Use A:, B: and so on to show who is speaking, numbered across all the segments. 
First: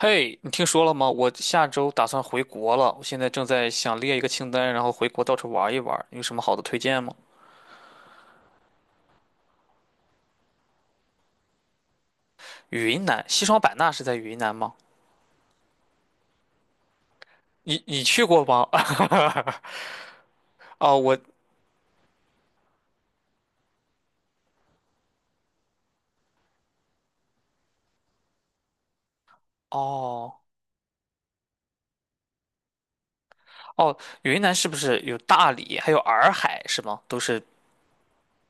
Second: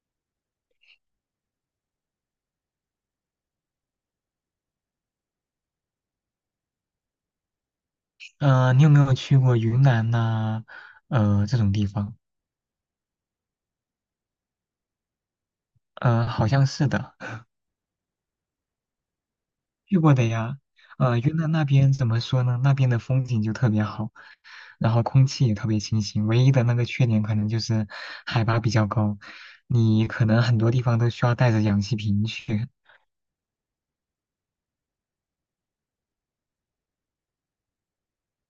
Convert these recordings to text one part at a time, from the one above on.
A: 嘿，你听说了吗？我下周打算回国了，我现在正在想列一个清单，然后回国到处玩一玩。有什么好的推荐吗？
B: 你有没有去过云南呐、这种地方？
A: 云南，西双版纳是在云南吗？
B: 好像是的，
A: 你去过吗？
B: 去过的呀。
A: 哦，
B: 云南那边怎么说呢？那边的风景就特别好，然后空气也特别清新。唯一的那个缺点可能就是海拔比较高，你可
A: 哦
B: 能很多地方都需要带着氧气瓶去。
A: 哦，云南是不是有大理，还有洱海是吗？都是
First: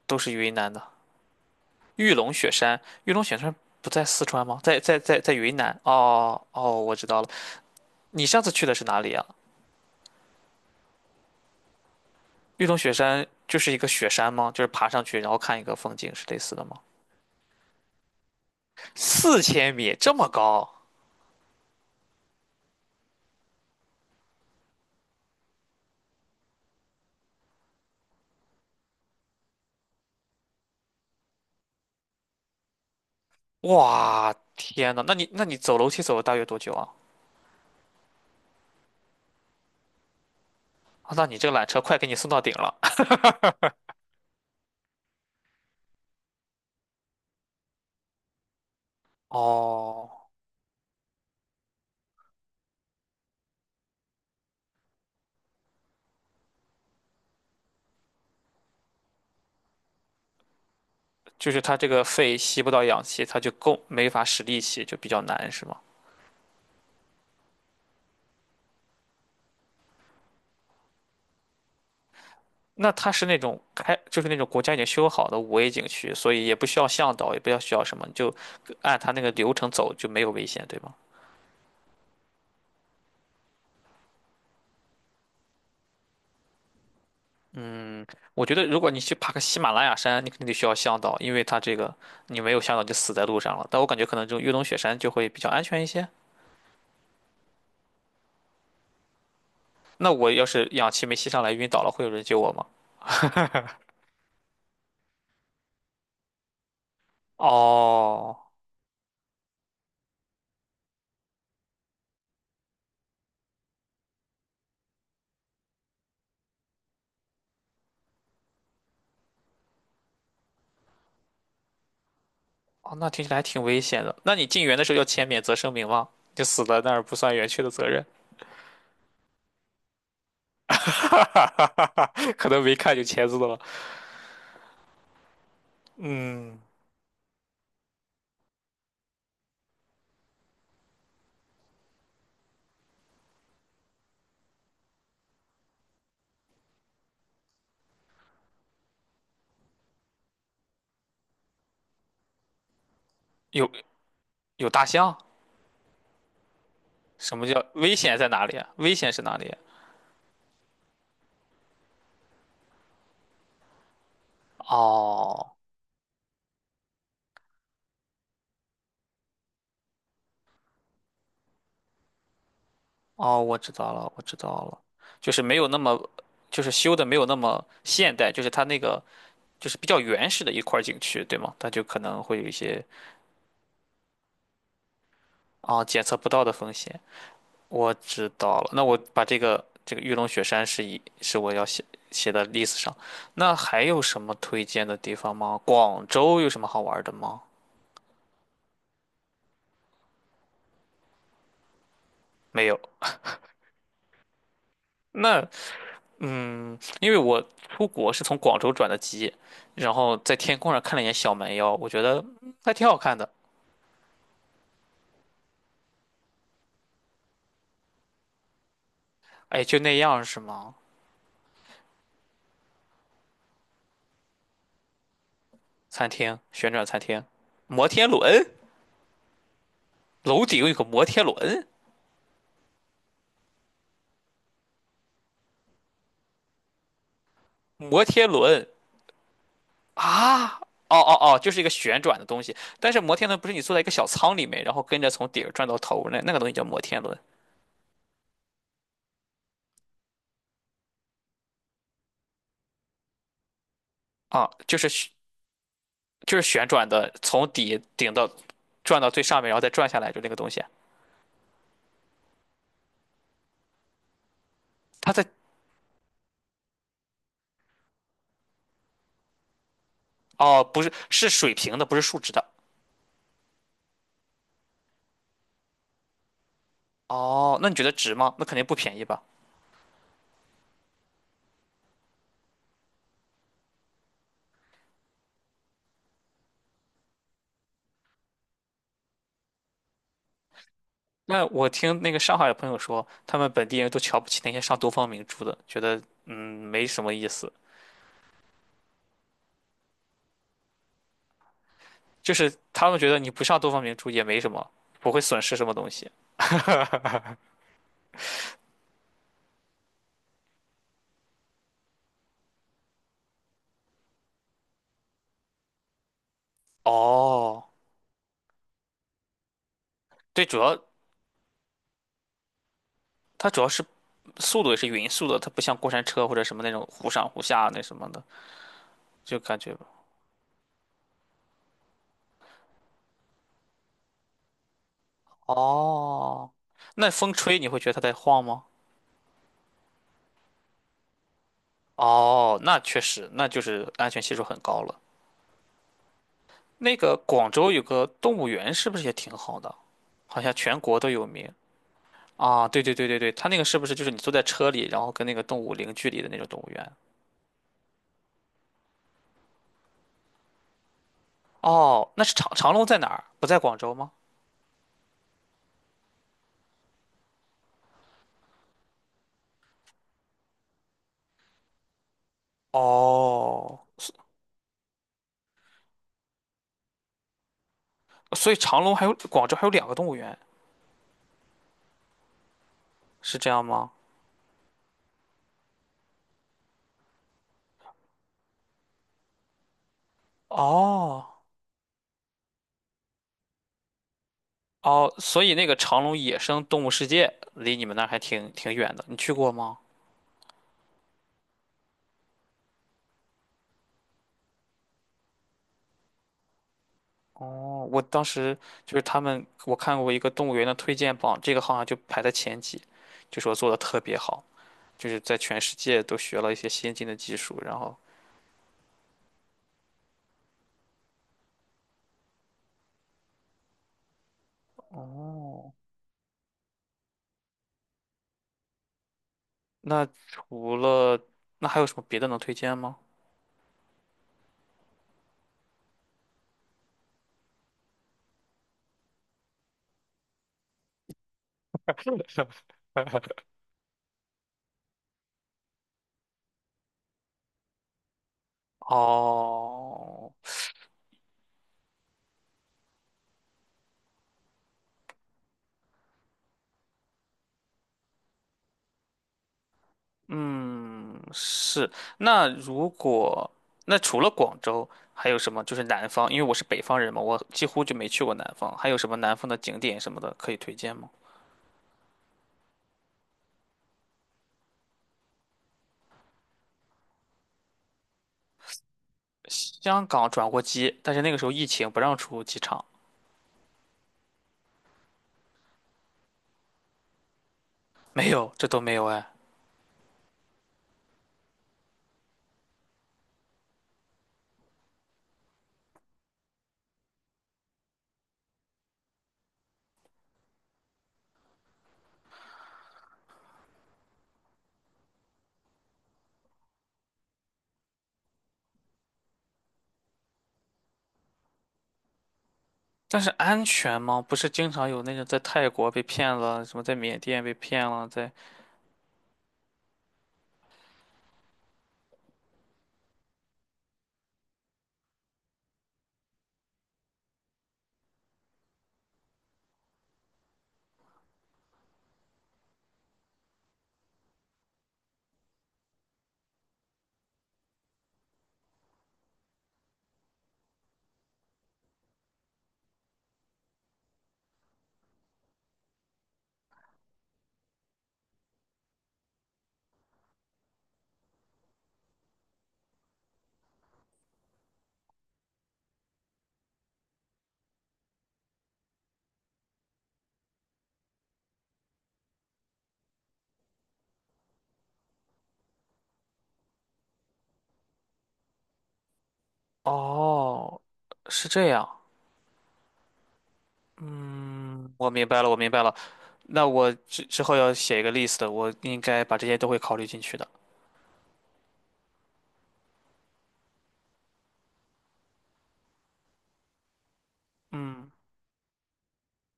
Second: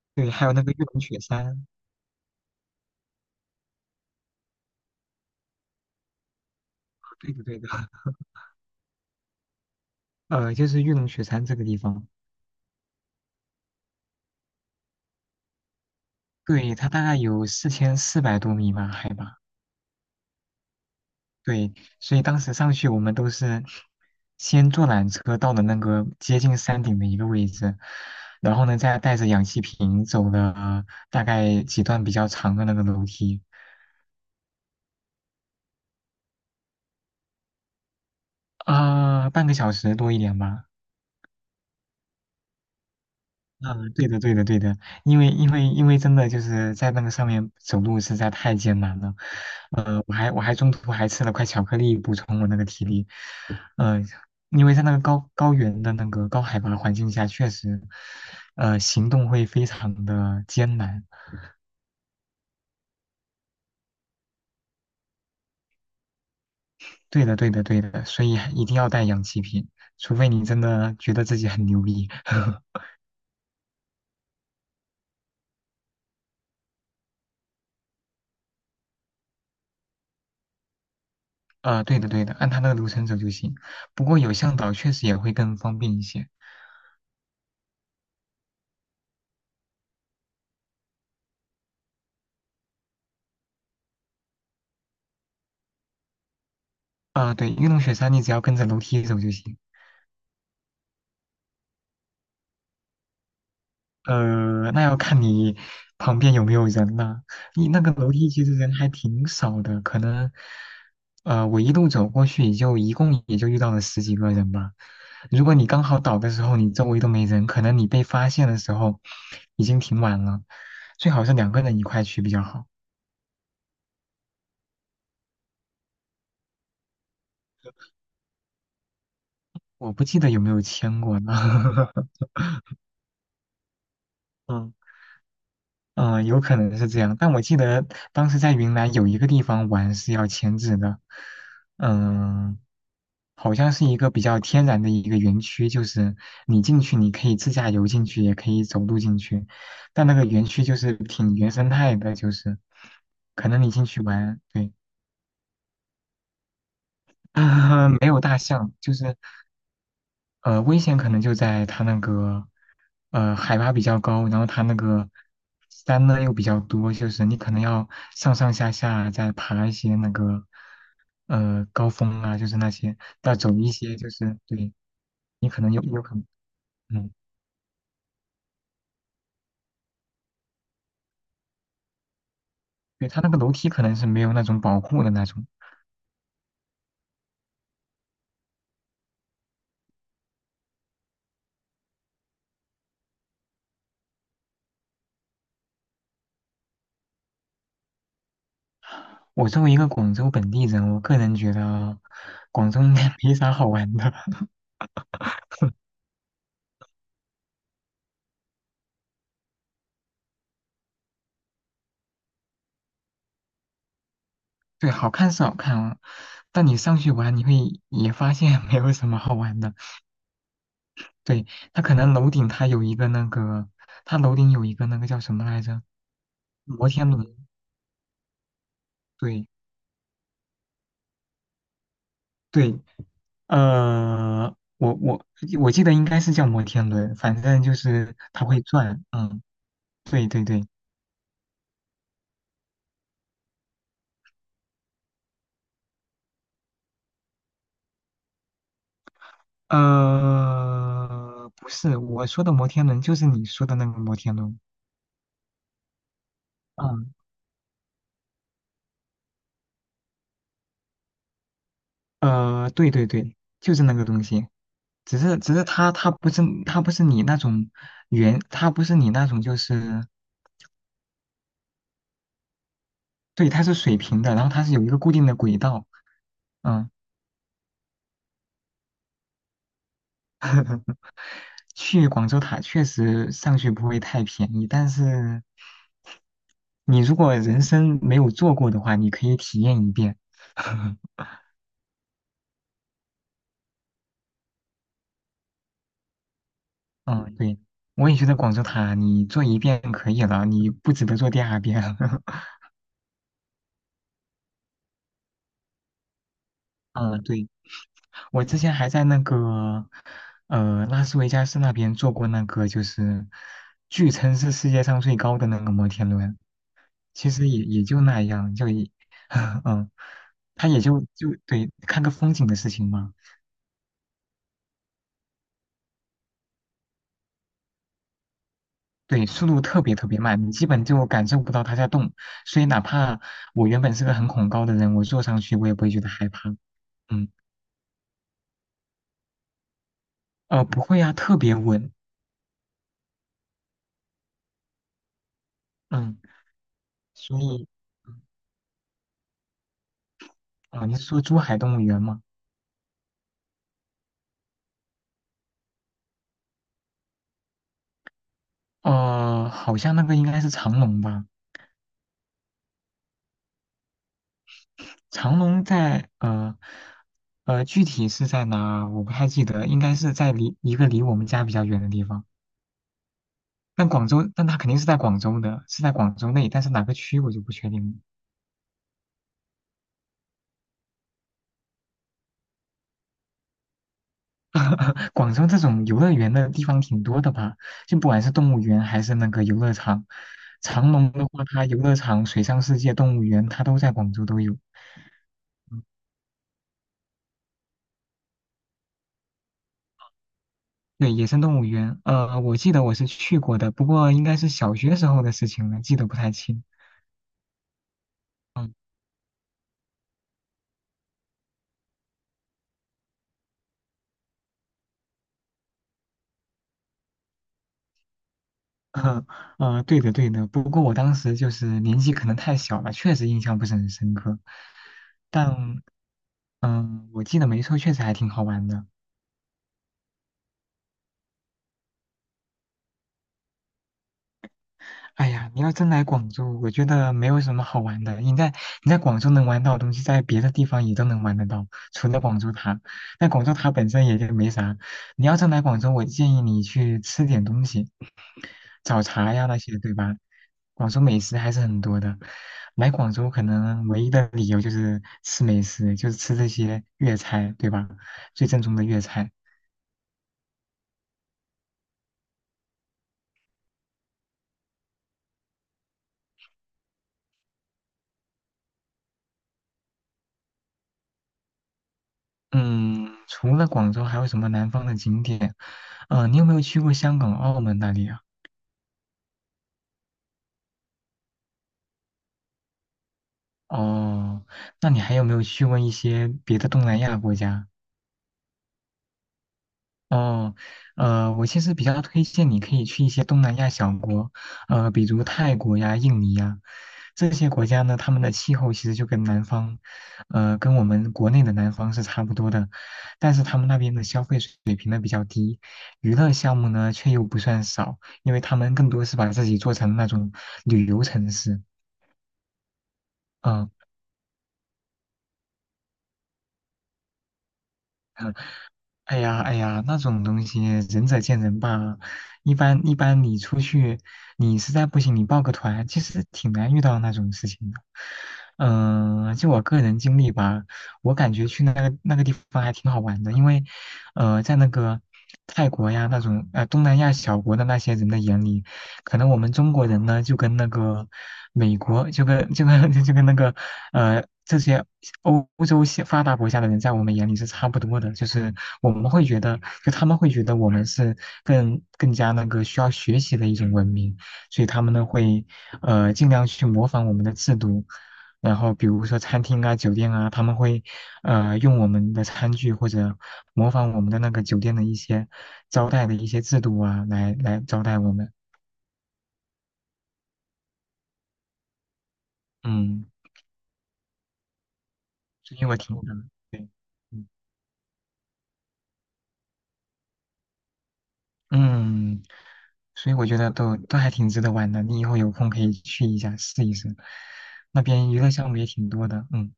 A: 都
B: 对，
A: 是
B: 还
A: 云
B: 有那个
A: 南
B: 玉
A: 的。
B: 龙雪山，
A: 玉龙雪山不在四川吗？在云南。哦哦，我知道了。
B: 对的对的，
A: 你上次去的是哪里啊？
B: 就是玉龙雪山这个地方，
A: 玉龙雪山就是一个雪山吗？就是爬上去然后看一个风景是类似的
B: 对，
A: 吗？
B: 它大概有四千四百多米吧，海拔。
A: 4000米这么高，
B: 对，所以当时上去我们都是先坐缆车到了那个接近山顶的一个位置，然后呢再带着氧气瓶走了大概几段比较长的那个楼梯，
A: 哇，天呐，那你走楼梯走了大约多久啊？
B: 啊、半个小时多一点吧。
A: 啊那你这个缆车快给你送到顶了。
B: 嗯，对的，对的，对的，因为真的就是在那个上面走路实在太艰难了，
A: 哦，
B: 我还中途还吃了块巧克力补充我那个体力，呃，因为在那个高高原的那个高海拔环境下，确实，行动会非常的艰难。
A: 就是它这个肺吸不到氧气，它就够没法使力气，就比较难，是吗？
B: 对的，对的，对的，所以一定要带氧气瓶，除非你真的觉得自己很牛逼。
A: 那它是那种开，就是那种国家已经修好的5A 景区，所以也不需要向导，也不要需要什么，你就按它那个流程走就没有危险，对吗？
B: 对的，对的，按他那个流程走就行。不过有向导确实也会更方便一些。
A: 我觉得如果你去爬个喜马拉雅山，你肯定得需要向导，因为它这个你没有向导就死在路上了。但我感觉可能这种越冬雪山就会比较安全一些。
B: 啊，对，玉龙雪山你只要跟着楼梯走就行。
A: 那我要是氧气没吸上来晕倒了，会有人救我吗？
B: 那要看你旁边有没有人了、你那个楼梯
A: 哦，
B: 其实人还挺少的，可能，我一路走过去也就一共也就遇到了十几个人吧。如果你刚好倒的时候，你周围都没人，可能你被发现的时候已经挺晚了。最好是两个人一块去比较好。
A: 哦，那听起来还挺危险的。那你进园的时候要签免责声明吗？就死在那儿不算园区的责任，
B: 我不记得有没有 签过
A: 哈
B: 呢。
A: 哈哈哈哈，可能没看就签字了。
B: 嗯嗯、有可
A: 嗯，
B: 能是这样，但我记得当时在云南有一个地方玩是要签字的，嗯、好像是一个比较天然的一个园区，就是你进去你可以自驾游进去，也可以走路进去，但那个园区就是挺原生态的，就是可能
A: 有
B: 你进去玩，
A: 有
B: 对，
A: 大象？什么叫危
B: 没
A: 险
B: 有
A: 在
B: 大
A: 哪里啊？
B: 象，
A: 危
B: 就
A: 险
B: 是
A: 是哪里啊？
B: 危险可能就在它那个，海拔比较高，然后它那个
A: 哦
B: 山呢又比较多，就是你可能要上上下下再爬一些那个，高峰啊，就是那些，再
A: 哦，
B: 走
A: 我
B: 一
A: 知道
B: 些，就
A: 了，我知
B: 是
A: 道
B: 对，
A: 了，就是
B: 你
A: 没
B: 可
A: 有
B: 能
A: 那
B: 有
A: 么，
B: 有可能，
A: 就是修的
B: 嗯，
A: 没有那么现代，就是它那个就是比较原始的一块儿景区，对吗？它就可能会有一些
B: 对，它那个楼梯可能是没有那种保护的那种。
A: 啊、检测不到的风险。我知道了，那我把这个玉龙雪山是我要写的 list 上。那还有什么推荐的地方吗？广州有什么好玩的吗？
B: 我作为一个广州本地人，我个人觉得
A: 没
B: 广
A: 有。
B: 州应该 没啥好玩的。
A: 那嗯，因为我出国是从广州转的机，然后在天空上看了一眼小蛮腰，我觉得嗯还挺好看的。
B: 对，好看是好看啊，但你上去玩，你会也发现没有什么好玩
A: 哎，
B: 的。
A: 就那样是吗？
B: 对，它可能楼顶它有一个那个，它楼顶有一个那个叫什么来着？
A: 餐厅，旋转
B: 摩
A: 餐
B: 天
A: 厅，
B: 轮。
A: 摩天轮，
B: 对
A: 楼顶有个摩天轮，
B: 对，呃，我我我记得应该是叫摩天轮，反正就
A: 摩
B: 是
A: 天
B: 它会
A: 轮。
B: 转。嗯，对对
A: 啊，哦
B: 对，
A: 哦哦，就是一个旋转的东西。但是摩天轮不是你坐在一个小舱里面，然后跟着从底儿转到头那个东西叫摩天轮
B: 不是我说的摩天轮，就是你说的那个摩天
A: 啊，
B: 轮。
A: 就是旋转的，
B: 嗯，
A: 从底顶到转到最上面，然后再转下来，就那个东西啊。
B: 对对对，就是那个东西。
A: 它
B: 只
A: 在
B: 是只是它不是不是你那种圆，它不是你那种就是
A: 哦，不是是水平的，不是竖直的。
B: 对，它是水平的，然后它是有一个固定的轨道。嗯，
A: 哦，那你觉得值吗？那肯定不便宜吧？
B: 去广州塔确实上去不会太便宜，但是你如果人生没有坐过的话，你可以体验一遍。
A: 那我听那个上海的朋友说，他们本地人都瞧不起那些上东方明珠的，觉得嗯没什么意
B: 嗯，
A: 思，
B: 对，我也觉得广州塔你坐一遍可以了，你不值得坐第二遍。
A: 就是他们觉得你不上东方明珠也没什么，不会损失什么东西。
B: 嗯，对，我之前还在那个拉斯维加斯那边坐过那个，就是据称是世界上最高的那个摩天轮。其实也
A: 哦，
B: 也就那样，就也，嗯，
A: 对，主
B: 他也
A: 要
B: 就就对看个风景的事情嘛。
A: 它主要是速度也是匀速的，它不像过山车或者什么那种忽上忽下那什么的，
B: 对，
A: 就
B: 速
A: 感
B: 度
A: 觉
B: 特别特别慢，你基本就感受不到它在动，所以哪怕我原本是个很恐高的人，我坐上去我也不会觉得害
A: 哦，
B: 怕。
A: 那
B: 嗯，
A: 风吹你会觉得它在晃吗？
B: 不会啊，特别稳。
A: 哦，那确实，那就是安全系数很高了。
B: 嗯，
A: 那个
B: 所
A: 广
B: 以，
A: 州有个
B: 嗯
A: 动物园，是不是也挺好的？好像全
B: 哦，你
A: 国
B: 是
A: 都
B: 说
A: 有
B: 珠
A: 名
B: 海动物园吗？
A: 啊！对对对对对，它那个是不是就是你坐在车里，然后跟那个动物零距离的那种动物园？
B: 好像那个应该是长隆吧？
A: 哦，那是长隆在哪儿？不在广州吗？
B: 长隆在具体是在哪？我不太记得，应该是在离一个离我们家比较远的地方。
A: 哦，
B: 但广州，但它肯定是在广州的，是在广州内，但是哪个区我就不确定了。
A: 所以长隆还有广州还有两个动物园，是这样吗？
B: 广州这种游乐园的地方挺多的吧？就不管是动物园还是那个游乐场，长隆的
A: 哦
B: 话，它游乐场、水上世界、动物园，它都在广州都有。
A: 哦，所以那个
B: 嗯
A: 长隆野生动物世界离你们那儿还挺远的，你去过吗？
B: 对，野生动物园，我记得我是去过的，不过应该是小学时候的事情了，记得不太清。
A: 哦，我当时
B: 嗯，
A: 就是他们，我看过一个动物园的推荐榜，这个好像就排在前几，就说做的特别好，就是在全世界都学了一些先进的技术。然后，
B: 对的对的，不过我当时就是年纪可能太小了，确实印象不是很深刻。
A: 哦，
B: 但嗯，我记得没错，确实还挺好玩的。
A: 那除了那还有什么别的能推荐吗？
B: 哎呀，你要真来广州，我觉得没有什么好玩的。你在广州能玩到的东西，在别的地方也都能玩得到，除了广州塔。那 广州塔本身也就没啥。你要真来广州，我建议你去吃点东西，早茶呀那些，对吧？
A: 哦，
B: 广州美食还是很多的。来广州可能唯一的理由就是吃美食，就是吃这些粤菜，对吧？最正宗的粤菜。
A: 嗯，是。那如果那除了广州，还有什么？就是南方，因为我是北方人嘛，我几乎就没去过南方。还有什么南方的景点什么的可以推荐吗？
B: 嗯，除了广州，还有什么南方的景点？你有没有去过香港、澳门那里啊？
A: 香港转过机，但是那个时候疫情不让出机场，
B: 哦，那你还有没有去过一些别的东南亚国家？
A: 没有，这都没有哎。
B: 哦，我其实比较推荐你可以去一些东南亚小国，比如泰国呀、印尼呀，这些国家呢，他们的气候其实就跟南方，跟我们国内的南方是差不多的，但是他们那边的消费水平呢比较低，娱乐项目呢却又不算少，因为他们更多是把自己做成那种旅游城市，
A: 但是安
B: 嗯。
A: 全吗？不是经常有那种在泰国被骗了，什么在缅甸被骗了，在……
B: 哎呀，哎呀，那种东西仁者见仁吧。一般一般，你出去，你实在不行，你报个团，其实挺难遇到那种事情的。嗯、就我个人经历吧，我感觉去那个那个地方还挺好玩的，因为，在那个泰国呀那种东南亚小国的那些人的眼里，可能我们中国人呢就跟那个美国就跟 就跟那个这些欧洲些发达国家的人在我们眼里是差不多的，就是我们会觉得，就他们会觉得我们是更加那个需要学习的一种文明，所以他们呢会尽量去模仿我们的制度，然后比如说餐厅啊、酒店啊，他们会用我们的餐具或者模仿我们的那个酒店的一些招待的一些制度啊，来招待我们，
A: 哦，是这样。
B: 嗯，
A: 嗯，我明白了，我
B: 这些
A: 明
B: 我
A: 白了。
B: 听过的，
A: 那
B: 对。
A: 我之
B: 嗯
A: 之后要写一个 list，我应该把这些都会考虑进去的。
B: 嗯，所以我觉得都还挺值得玩的，你以后有空可以去一下试一试，那
A: 嗯，
B: 边娱乐项目也挺多的。嗯，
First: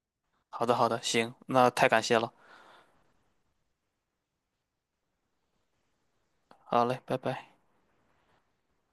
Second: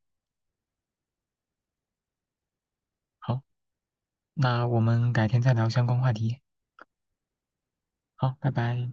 A: 好的，好的，行，那太感谢了。
B: 好，那我们改天再聊相关话题。
A: 好嘞，拜拜。
B: 好，拜拜。